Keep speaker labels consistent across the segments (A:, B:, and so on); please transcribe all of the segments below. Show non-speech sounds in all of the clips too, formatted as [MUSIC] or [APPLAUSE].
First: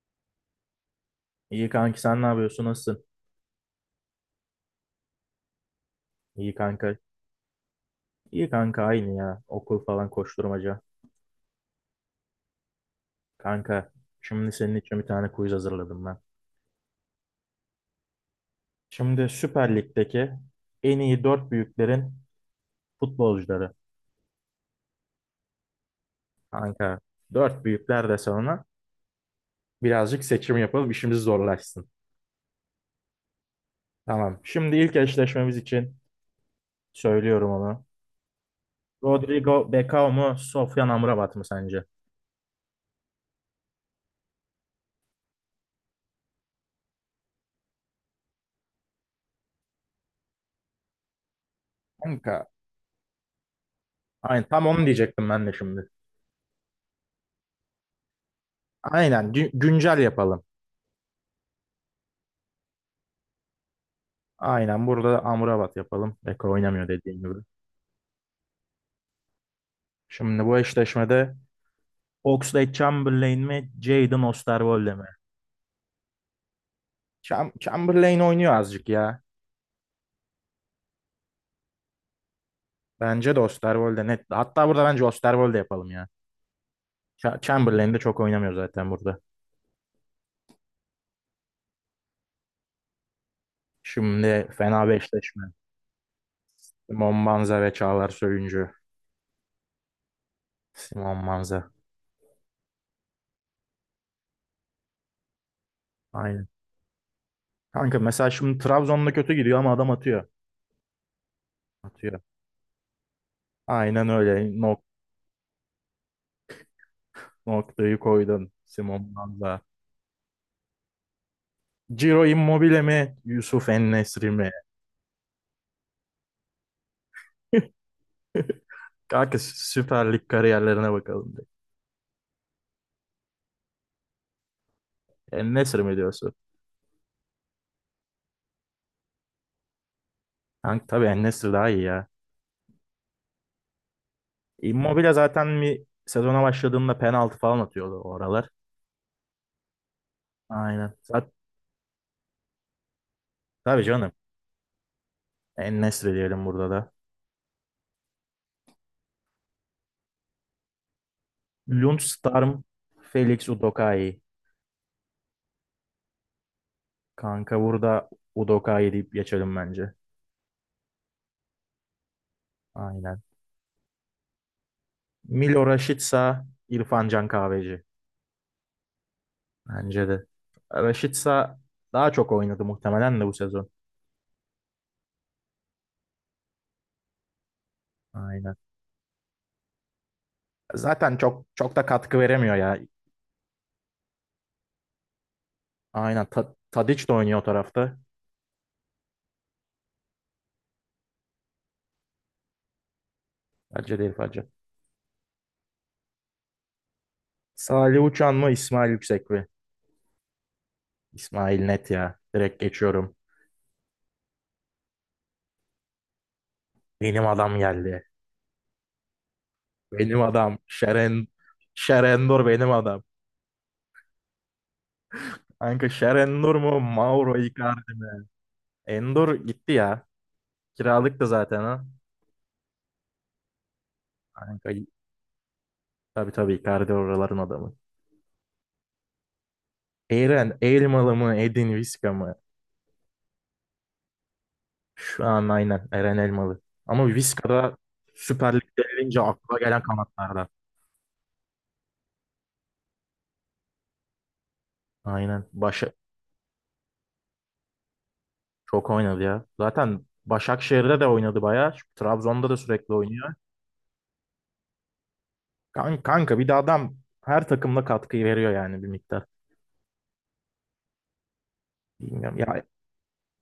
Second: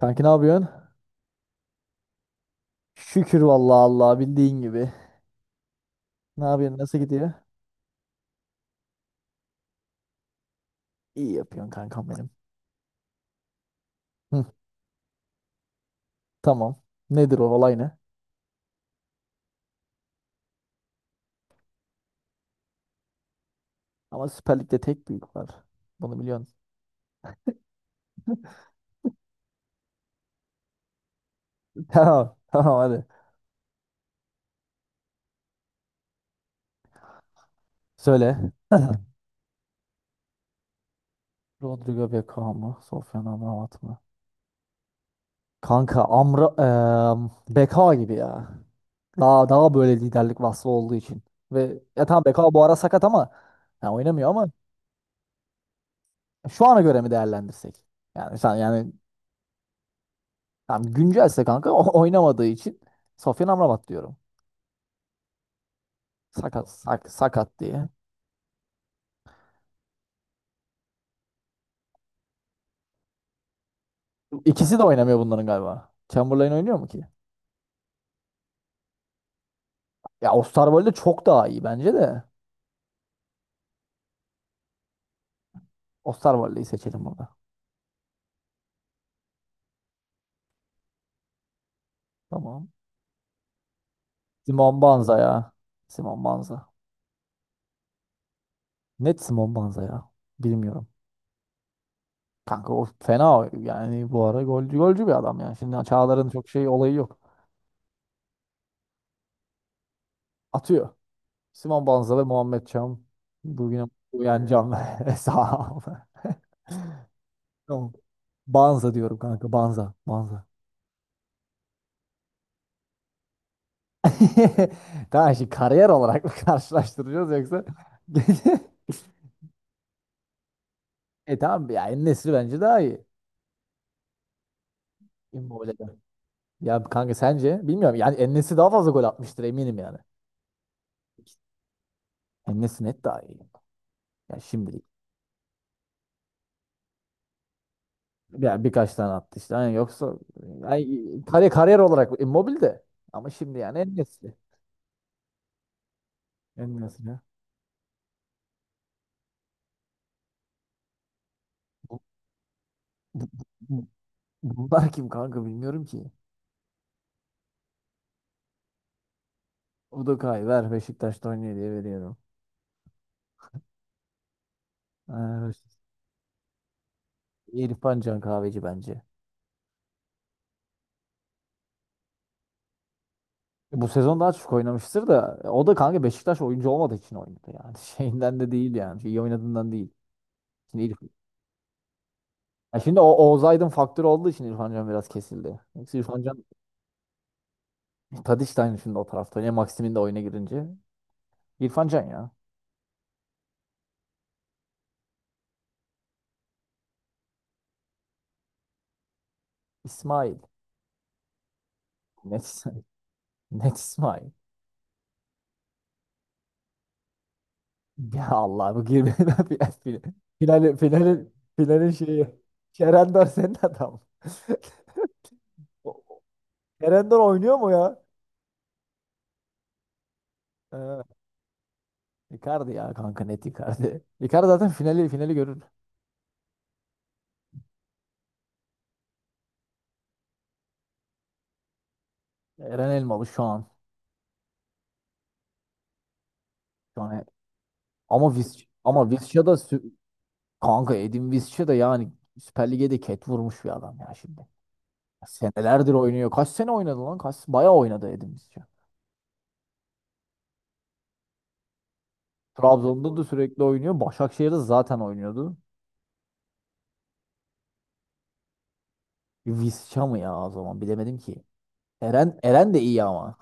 A: Kanki ne yapıyorsun?
B: İyi kanki, sen ne yapıyorsun? Nasılsın?
A: Şükür vallahi Allah bildiğin gibi. Ne
B: İyi
A: yapıyorsun?
B: kanka.
A: Nasıl gidiyor?
B: İyi kanka, aynı ya. Okul falan, koşturmaca.
A: İyi yapıyorsun kankam benim.
B: Kanka,
A: Hı,
B: şimdi senin için bir tane quiz hazırladım ben.
A: tamam. Nedir o olay ne?
B: Şimdi Süper Lig'deki en iyi dört büyüklerin futbolcuları.
A: Ama Süper Lig'de tek büyük var. Bunu biliyorsun.
B: Kanka, dört büyükler de sonra birazcık seçim yapalım, işimiz
A: [LAUGHS]
B: zorlaşsın.
A: Tamam. Tamam hadi.
B: Tamam. Şimdi ilk eşleşmemiz için söylüyorum onu.
A: Söyle. [LAUGHS]
B: Rodrigo Becao mu? Sofyan Amrabat mı sence?
A: Rodrigo Beckham mı? Sofyan Amrabat mı? Kanka Amra Beka gibi ya. Daha böyle liderlik vasfı olduğu için. Ve ya tamam
B: Kanka.
A: Beka bu ara sakat ama ya oynamıyor ama
B: Aynen, tam onu diyecektim ben de şimdi.
A: şu ana göre mi değerlendirsek? Yani sen yani
B: Aynen, güncel yapalım.
A: tamam, güncelse kanka oynamadığı için Sofyan Amrabat diyorum.
B: Aynen, burada da Amrabat yapalım. Beko oynamıyor, dediğin gibi.
A: Sakat diye.
B: Şimdi bu eşleşmede Oxlade-Chamberlain mi, Jaden
A: İkisi de
B: Osterwolde mi?
A: oynamıyor bunların galiba. Chamberlain oynuyor mu ki?
B: Chamberlain oynuyor azıcık ya.
A: Ya Osterwolde çok daha iyi bence de.
B: Bence de Osterwolde net. Hatta burada bence Osterwolde yapalım ya.
A: Osterwolde'yi seçelim burada.
B: Chamberlain de çok oynamıyor zaten burada.
A: Tamam.
B: Şimdi
A: Simon
B: fena bir
A: Banza ya.
B: eşleşme.
A: Simon Banza.
B: Simon Banza ve Çağlar Söyüncü.
A: Net Simon Banza ya. Bilmiyorum.
B: Simon Banza.
A: Kanka o fena yani bu ara golcü golcü bir adam ya. Şimdi Çağlar'ın çok
B: Aynen.
A: şey olayı yok.
B: Kanka, mesela şimdi Trabzon'da kötü gidiyor ama adam atıyor.
A: Atıyor. Simon Banza
B: Atıyor.
A: ve Muhammed Çam. Bugüne
B: Aynen
A: uyan
B: öyle.
A: can. [LAUGHS] Sağ ol. [LAUGHS] Tamam.
B: Noktayı koydun.
A: Banza
B: Simon
A: diyorum kanka.
B: Banza.
A: Banza. Banza.
B: Ciro Immobile mi? Yusuf En-Nesyri mi?
A: [LAUGHS] Tamam, şimdi kariyer olarak mı [LAUGHS] karşılaştıracağız yoksa? [LAUGHS]
B: [LAUGHS] Kanka, Süper Lig kariyerlerine bakalım
A: E
B: direkt.
A: tamam ya, En-Nesyri bence daha iyi.
B: En-Nesyri mi
A: Immobile'den.
B: diyorsun?
A: Ya kanka sence? Bilmiyorum. Yani En-Nesyri daha fazla gol atmıştır eminim yani.
B: Kanka, tabii En-Nesyri daha iyi ya.
A: Enes net daha iyi. Ya şimdilik.
B: Immobile zaten bir sezona başladığında penaltı falan atıyordu o aralar.
A: Ya birkaç tane attı işte. Yani yoksa
B: Aynen.
A: yani kariyer, olarak Immobile de. Ama şimdi yani
B: Tabii canım.
A: En-Nesyri.
B: En-Nesyri diyelim burada da.
A: Enes'ine. Bu-
B: Lundstarm,
A: bu-
B: Felix
A: bu-
B: Udokai.
A: Bunlar kim kanka, bilmiyorum ki.
B: Kanka, burada Udokai deyip geçelim bence.
A: Udokay ver, Beşiktaş'ta oynuyor diye veriyorum.
B: Aynen.
A: Ha,
B: Milo Rashica, İrfan Can Kahveci.
A: İrfan Can Kahveci bence.
B: Bence de. Raşit daha çok oynadı muhtemelen de bu sezon.
A: Bu sezon daha çok oynamıştır da o da kanka Beşiktaş oyuncu olmadığı için oynadı yani. [LAUGHS] Şeyinden de
B: Aynen.
A: değil yani. Şey, İyi oynadığından değil. Şimdi, İrf-
B: Zaten çok çok da katkı veremiyor ya.
A: Ya şimdi o Oğuz Aydın faktörü olduğu için İrfan Can biraz kesildi. Yoksa İrfan
B: Aynen.
A: Can
B: Tadiç de oynuyor o tarafta.
A: Tadiç de aynı şimdi o tarafta oynuyor. Maxim'in de oyuna girince. İrfan Can ya.
B: Bence değil, bence. Salih Uçan mı, İsmail Yüksek mi?
A: İsmail.
B: İsmail net ya.
A: Net,
B: Direkt
A: İsmail.
B: geçiyorum.
A: [LAUGHS] Net İsmail.
B: Benim adam geldi.
A: Ya Allah, bu girmeyen [LAUGHS] final, final,
B: Benim adam.
A: finalin şeyi.
B: Şerendur benim adam.
A: Kerendor senin adam. [LAUGHS]
B: Kanka,
A: O-
B: Şerendur mu?
A: Kerendor
B: Mauro
A: oynuyor mu
B: Icardi
A: ya?
B: mi? Endur gitti ya.
A: Ee,
B: Kiralık da zaten, ha.
A: Icardi ya kanka, net Icardi. [LAUGHS] Icardi zaten
B: Kanka,
A: finali görür.
B: tabii tabii, Icardi oraların adamı. Eren Elmalı mı, Edin Viska mı?
A: Eren Elmalı şu an.
B: Şu an aynen Eren Elmalı.
A: Şu
B: Ama
A: an evet.
B: Viska da Süper Lig'de
A: Ama
B: gelince
A: Visca
B: akla gelen kanatlarda.
A: kanka, Edin Visca da yani Süper Lig'e de ket vurmuş bir adam ya şimdi.
B: Aynen.
A: Senelerdir oynuyor. Kaç sene oynadı lan? Kaç, bayağı oynadı Edin Visca.
B: Çok oynadı ya. Zaten Başakşehir'de de oynadı bayağı. Trabzon'da da sürekli
A: Trabzon'da da
B: oynuyor.
A: sürekli oynuyor. Başakşehir'de zaten oynuyordu.
B: Kanka, bir de adam her takımda katkıyı veriyor yani, bir miktar.
A: Visca mı ya o zaman, bilemedim ki.
B: Bilmiyorum. Ya
A: Eren de iyi ama.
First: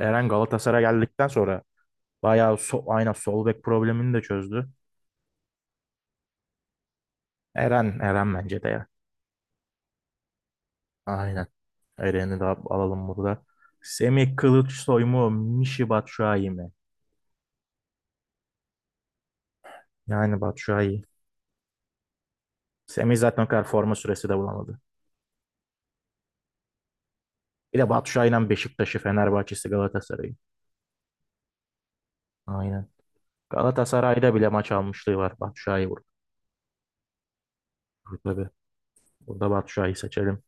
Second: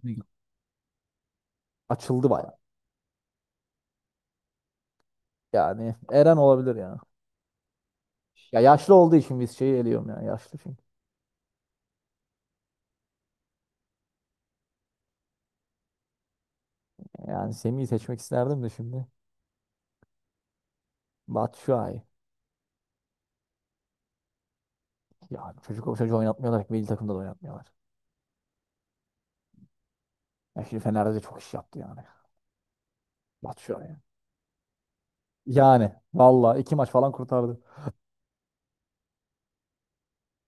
B: Eren Galatasaray'a geldikten sonra
A: Açıldı bayağı.
B: bayağı aynen sol bek problemini de çözdü.
A: Yani Eren olabilir ya.
B: Eren
A: Ya
B: bence de ya.
A: yaşlı olduğu için Visca'yı eliyorum ya. Yaşlı çünkü.
B: Aynen. Eren'i de alalım burada. Semih Kılıçsoy mu? Mişi Batshuayi mi?
A: Yani Semih'i seçmek isterdim de şimdi.
B: Yani Batshuayi.
A: Batshuayi.
B: Semih zaten o kadar forma süresi de bulamadı.
A: Ya çocuk, o çocuğu oynatmıyorlar. Milli takımda da oynatmıyorlar.
B: Bir de Batshuayi'nin Beşiktaş'ı, Fenerbahçe'si, Galatasaray'ı.
A: Ya şimdi Fener'de de çok iş yaptı yani.
B: Aynen.
A: Batshuayi.
B: Galatasaray'da bile maç almışlığı var. Batshuayi
A: Yani
B: burada.
A: valla iki maç falan kurtardı.
B: Tabii. Burada Batshuayi seçelim.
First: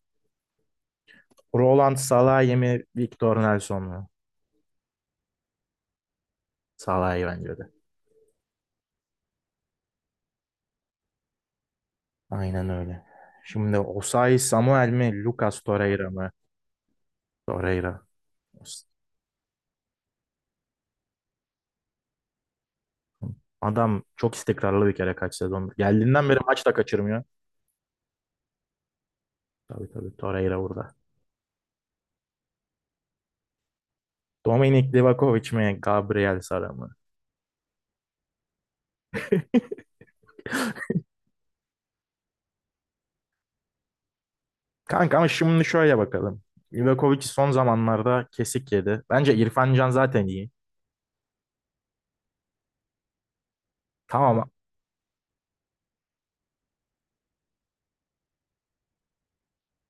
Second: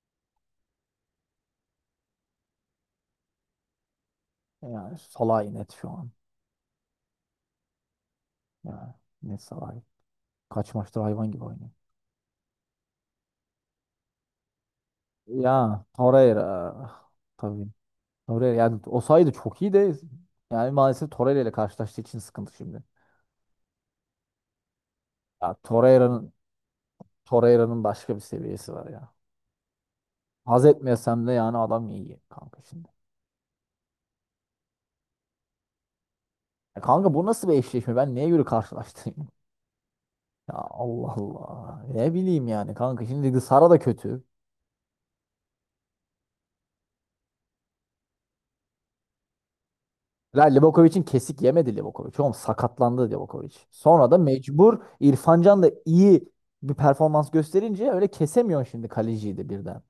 B: Roland Salahi mı? Victor Nelson mu?
A: Yani Salah'ı net şu an.
B: Salahi bence de.
A: Yani net Salah'ı. Kaç maçtır hayvan gibi oynuyor.
B: Aynen öyle. Şimdi Osayi Samuel mi? Lucas
A: Ya
B: Torreira mı?
A: Torreira. Tabii.
B: Torreira.
A: Torreira yani o sayıda çok iyi de yani maalesef Torreira ile karşılaştığı için sıkıntı şimdi.
B: Adam çok istikrarlı bir kere kaç
A: Ya
B: sezondur. Geldiğinden
A: Torreira'nın
B: beri maç da kaçırmıyor.
A: Torreira'nın başka bir seviyesi var ya.
B: Tabii tabii, Torreira
A: Haz
B: burada.
A: etmesem de yani adam iyi kanka şimdi.
B: Dominik Livakovic mi, Gabriel Sara
A: Ya
B: mı?
A: kanka, bu nasıl bir eşleşme? Ben neye göre karşılaştırayım? [LAUGHS] Ya Allah Allah. Ne bileyim yani kanka. Şimdi Sara da kötü.
B: Kanka, ama şimdi şöyle bakalım. Livakovic son zamanlarda kesik yedi. Bence İrfan Can zaten iyi.
A: Livakovic'in kesik yemedi Livakovic. Oğlum, sakatlandı Livakovic. Sonra da
B: Tamam,
A: mecbur İrfan Can da iyi bir performans gösterince öyle kesemiyorsun şimdi kaleciyi de birden.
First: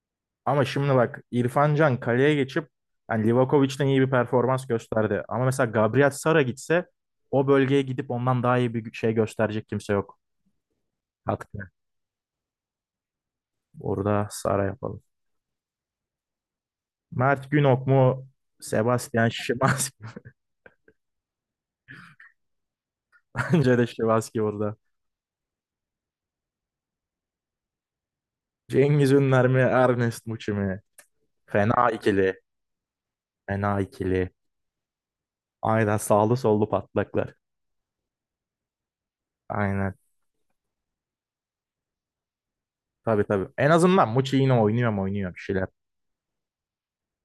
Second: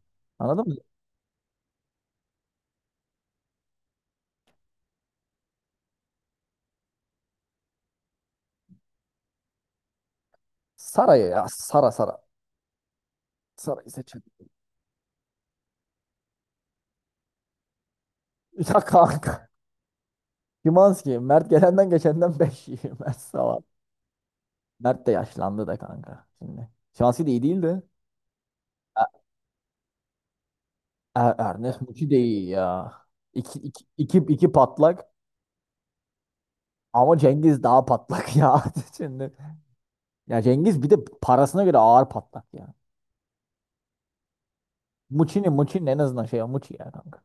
B: ama
A: Anladın mı?
B: şimdi bak, İrfan Can kaleye geçip yani Livakovic'den iyi bir performans gösterdi. Ama mesela Gabriel Sara gitse o bölgeye gidip ondan daha iyi bir şey gösterecek kimse yok.
A: Sara'ya ya.
B: Hatta
A: Sara. Sara'yı seçelim.
B: orada Sara yapalım. Mert Günok mu?
A: [LAUGHS] Ya
B: Sebastian
A: kanka.
B: Szymanski.
A: Szymański. Mert gelenden geçenden 5 yiyor. [LAUGHS] Mert
B: [LAUGHS]
A: Sava.
B: Bence de Szymanski burada.
A: Mert de yaşlandı da kanka. Şimdi. Szymański de iyi değildi.
B: Cengiz Ünler mi? Ernest Muçi mi?
A: Ernest
B: Fena
A: Muçi de
B: ikili.
A: iyi ya.
B: Fena ikili.
A: İki patlak
B: Aynen, sağlı sollu
A: ama
B: patlaklar.
A: Cengiz daha patlak [LAUGHS] ya. Şimdi.
B: Aynen.
A: Ya Cengiz bir de parasına göre ağır patlak ya.
B: Tabii tabii. En azından Muçi yine oynuyor mu, oynuyor bir şeyler.
A: Muçi'nin en azından şey, Muçi ya kanka.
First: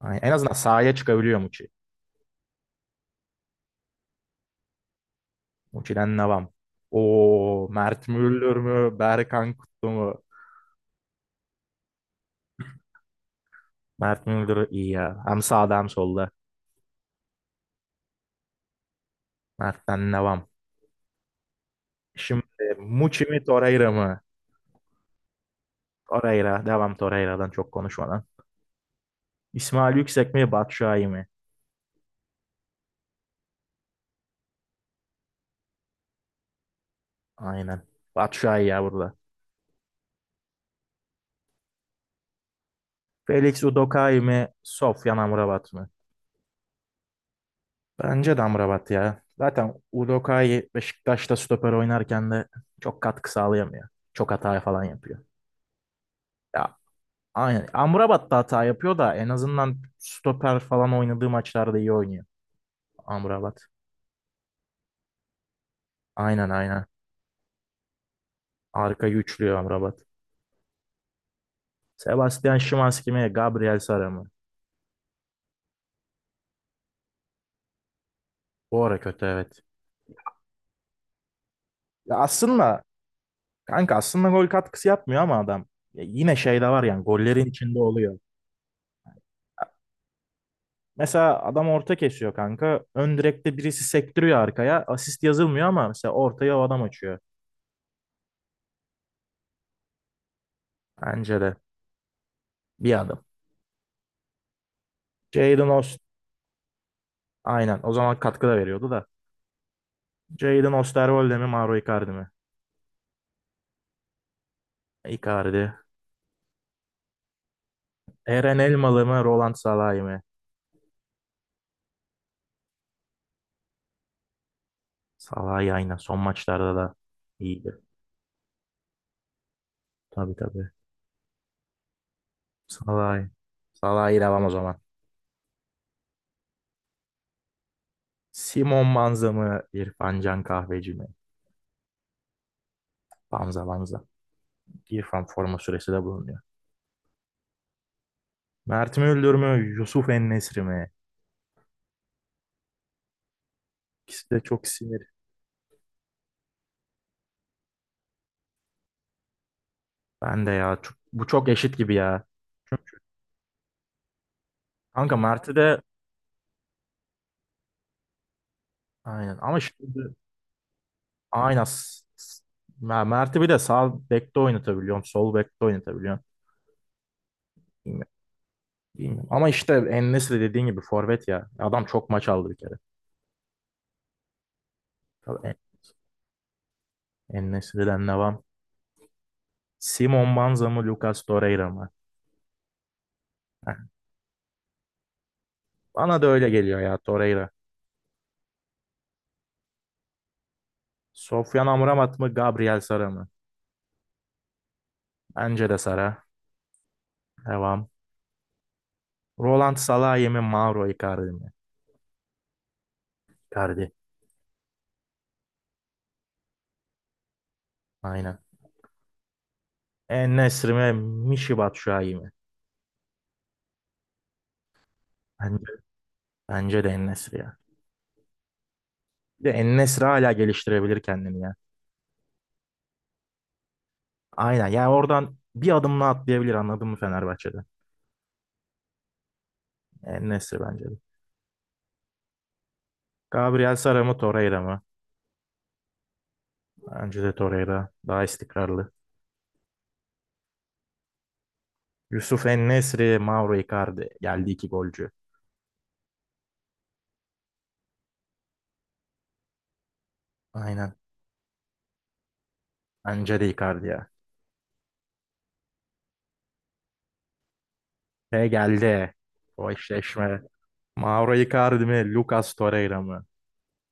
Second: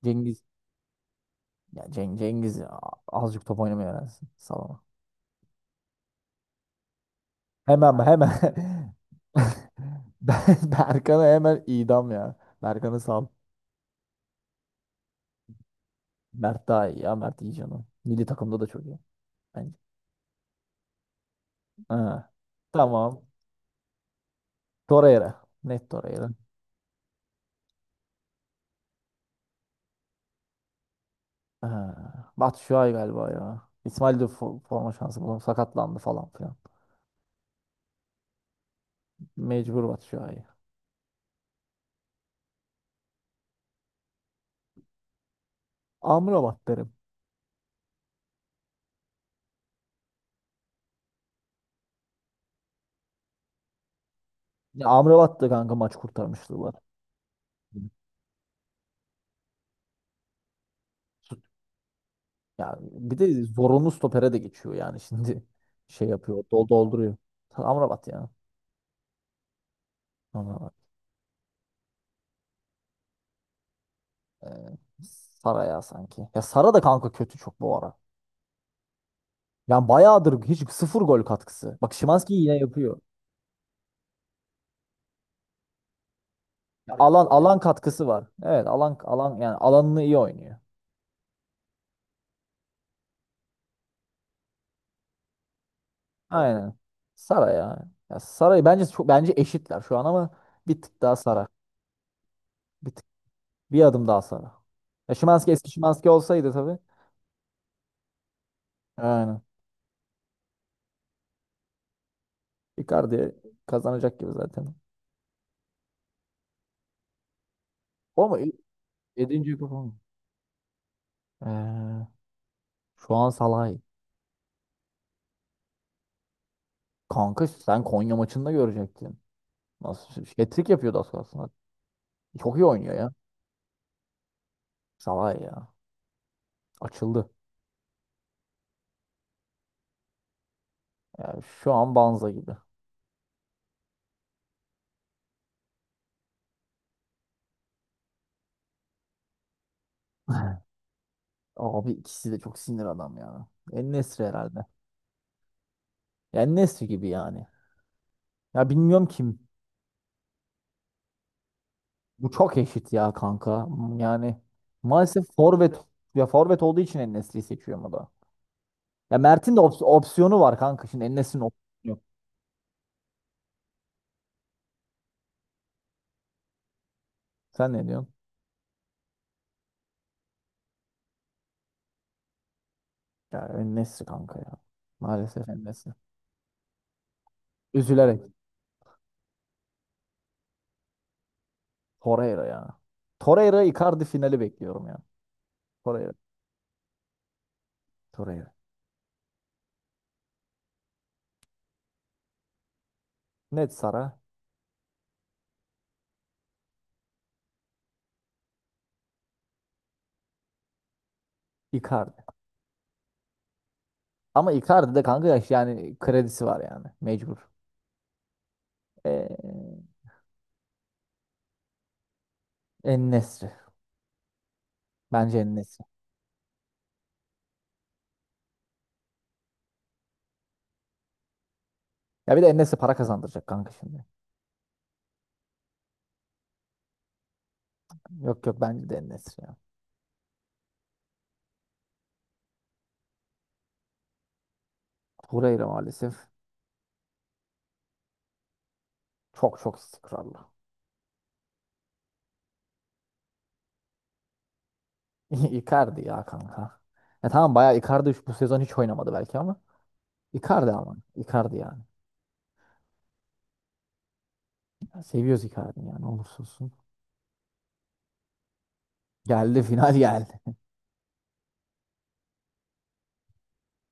B: Aynen. En
A: Cengiz
B: azından sahaya çıkabiliyor Muçi.
A: ya, Cengiz ya, azıcık top oynamayı öğrensin. Salama.
B: Muçi'den devam. O
A: Hemen
B: Mert
A: hemen.
B: Müldür mü? Berkan Kutlu
A: [LAUGHS]
B: mu?
A: Berkan'ı hemen idam ya. Berkan'ı sal.
B: Mert Müldür iyi ya. Hem sağda hem solda.
A: Mert daha iyi ya. Mert iyi canım. Milli takımda da çok iyi. Bence.
B: Mert'ten devam.
A: Ha.
B: Şimdi Muçi
A: Tamam.
B: mi, Torreira mı?
A: Torreira. Net Torreira.
B: Torreira. Devam Torreira'dan, çok konuşmadan. İsmail Yüksek mi, Batshuayi mi?
A: Ha, Batshuayi galiba ya. İsmail de forma şansı bulamadı. Sakatlandı falan filan.
B: Aynen. Batshuayi ya burada.
A: Mecbur Batshuayi.
B: Felix Udokai mi, Sofyan Amrabat mı?
A: Amrabat derim.
B: Bence de Amrabat ya. Zaten Udokai Beşiktaş'ta stoper oynarken de çok katkı sağlayamıyor. Çok hata falan
A: Ya
B: yapıyor.
A: Amrabat da kanka maç kurtarmışlığı var.
B: Ya aynen.
A: Hı.
B: Amrabat da hata yapıyor da en azından stoper falan oynadığı maçlarda iyi oynuyor
A: Ya bir de
B: Amrabat.
A: zorunlu stopere de geçiyor yani [LAUGHS] şimdi şey yapıyor,
B: Aynen aynen.
A: dolduruyor. Amrabat ya.
B: Arka güçlüyor Amrabat.
A: Amrabat.
B: Sebastian Szymański mi, Gabriel Sara mı?
A: Ee, Sara ya sanki. Ya Sara da kanka kötü çok bu ara.
B: Bu ara kötü, evet.
A: Yani bayağıdır hiç sıfır gol katkısı. Bak
B: Ya
A: Szymański yine
B: aslında
A: yapıyor.
B: kanka, aslında gol katkısı yapmıyor ama adam ya yine şey de var,
A: Ya
B: yani gollerin
A: alan
B: içinde
A: katkısı
B: oluyor.
A: var. Evet, alan yani alanını iyi oynuyor.
B: Mesela adam orta kesiyor kanka. Ön direkte birisi sektiriyor arkaya. Asist yazılmıyor ama mesela ortaya o
A: Aynen.
B: adam açıyor.
A: Sara ya. Ya Sara'yı bence çok, bence eşitler şu an ama bir tık daha
B: Bence
A: Sara.
B: de
A: Bir
B: bir
A: tık,
B: adım.
A: bir adım daha Sara. Ya Szymański eski
B: Jadon Ost
A: Szymański olsaydı tabii.
B: Aynen, o zaman katkı da veriyordu da.
A: Aynen.
B: Jadon Osterwolde mi, Mauro Icardi mi?
A: Icardi kazanacak gibi zaten.
B: Icardi.
A: O mu?
B: Eren Elmalı mı, Roland
A: Yedinci kupa mı?
B: Salah'ı mı?
A: Ee, şu an Salah'ı.
B: Salah'ı, aynen son maçlarda da
A: Kanka
B: iyiydi.
A: sen Konya maçında görecektin. Nasıl
B: Tabii tabii.
A: hat-trick yapıyordu az kalsın. Çok iyi oynuyor ya.
B: Salah'ı. Salah'ı devam o zaman.
A: Salah ya. Açıldı.
B: Simon Banza mı, İrfan Can Kahveci mi?
A: Yani şu an Banza gibi.
B: Banza, Banza. İrfan forma süresi de bulunuyor. Mert mi Öldür mü, Yusuf En-Nesyri mi?
A: Abi ikisi de çok sinir adam ya. En-Nesyri
B: İkisi de
A: herhalde.
B: çok sinir.
A: Yani En-Nesyri gibi yani. Ya bilmiyorum kim.
B: Ben de ya. Bu çok eşit gibi ya.
A: Bu çok eşit
B: Çünkü
A: ya kanka. Hmm, yani
B: kanka
A: maalesef
B: Mert'i
A: forvet,
B: de
A: ya forvet olduğu için En-Nesyri'yi seçiyorum o da. Ya
B: aynen,
A: Mert'in de
B: ama şimdi
A: opsiyonu var kanka. Şimdi En-Nesyri'nin opsiyonu
B: aynen
A: yok.
B: Mert'i bir de sağ bekte oynatabiliyorum. Sol bekte oynatabiliyorum.
A: Sen ne
B: Bilmiyorum.
A: diyorsun?
B: Bilmiyorum. Ama işte En-Nesyri dediğin gibi forvet ya. Adam çok maç aldı bir kere.
A: Ya En-Nesyri kanka ya.
B: Tabii
A: Maalesef
B: En-
A: En-Nesyri.
B: En-Nesyri'den
A: Üzülerek.
B: devam. Simon Banza mı, Lucas Torreira mı?
A: Torreira ya. Torreira Icardi finali bekliyorum ya. Torreira.
B: Bana da öyle geliyor ya, Torreira.
A: Torreira.
B: Sofyan Amrabat mı, Gabriel Sara mı?
A: Net Sara.
B: Bence de Sara. Devam. Roland Salahi mi, Mauro Icardi mi?
A: Icardi.
B: Icardi.
A: Ama Icardi de kanka yaş yani kredisi var yani. Mecbur.
B: Aynen.
A: Ee,
B: En-Nesyri mi, Michy Batshuayi mi?
A: En-Nesyri. Bence
B: Bence,
A: En-Nesyri.
B: Bence de En-Nesyri ya. Bir de En-Nesyri hala geliştirebilir kendini ya.
A: Ya bir de En-Nesyri para kazandıracak kanka şimdi.
B: Aynen. Yani oradan bir adımla atlayabilir, anladın mı, Fenerbahçe'de?
A: Yok yok, bence de En-Nesyri ya.
B: En-Nesyri bence de. Gabriel Sara mı, Torreira mı?
A: Torreira maalesef
B: Bence de Torreira. Daha istikrarlı.
A: çok çok istikrarlı.
B: Yusuf En-Nesyri, Mauro Icardi. Geldi iki golcü.
A: [LAUGHS] Icardi ya kanka. Ya tamam, bayağı Icardi bu sezon hiç oynamadı belki ama Icardi,
B: Aynen.
A: ama Icardi yani.
B: Bence de Icardi ya.
A: Ya seviyoruz Icardi yani olursa olsun.
B: Ve geldi.
A: Geldi,
B: O
A: final geldi.
B: eşleşme. Mauro Icardi mi? Lucas Torreira mı?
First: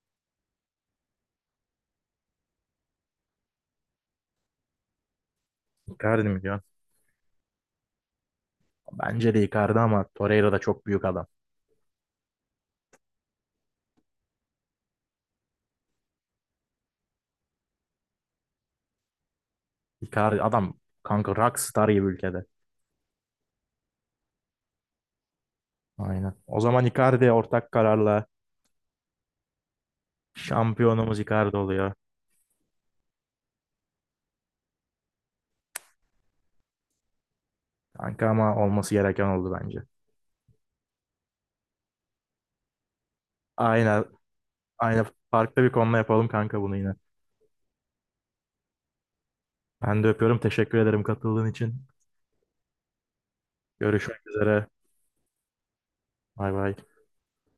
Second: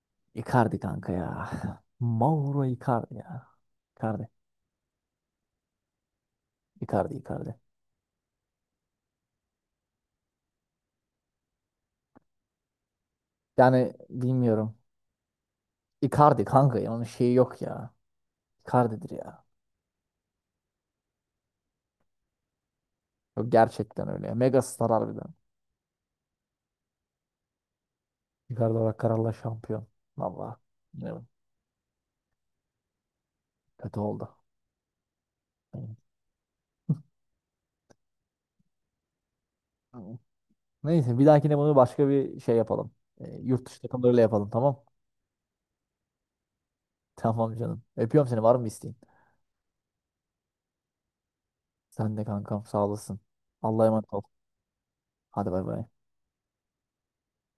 A: [LAUGHS] Icardi kanka ya. Mauro Icardi ya. Icardi.
B: Icardi mi diyorsun?
A: Icardi.
B: Bence de Icardi ama Torreira da çok büyük adam.
A: Yani bilmiyorum. Icardi kanka ya, onun şeyi yok ya. Icardi'dir ya.
B: Icardi adam kanka, rockstar gibi ülkede.
A: Yok, gerçekten öyle ya. Mega star harbiden.
B: Aynen. O zaman Icardi ortak kararla
A: Icardi olarak kararla şampiyon. Valla.
B: şampiyonumuz
A: Evet.
B: Icardi oluyor.
A: Kötü oldu.
B: Kanka, ama olması gereken oldu bence.
A: Tamam. Neyse bir dahakine bunu başka bir şey yapalım. E, yurt dışı
B: Aynen.
A: takımlarıyla yapalım tamam.
B: Aynen. Farklı bir konuda yapalım kanka bunu yine.
A: Tamam canım. Öpüyorum seni, var mı isteğin?
B: Ben de öpüyorum. Teşekkür ederim katıldığın için.
A: Sen de kankam sağ olasın. Allah'a emanet ol.
B: Görüşmek üzere.
A: Hadi bay bay.
B: Bay bay.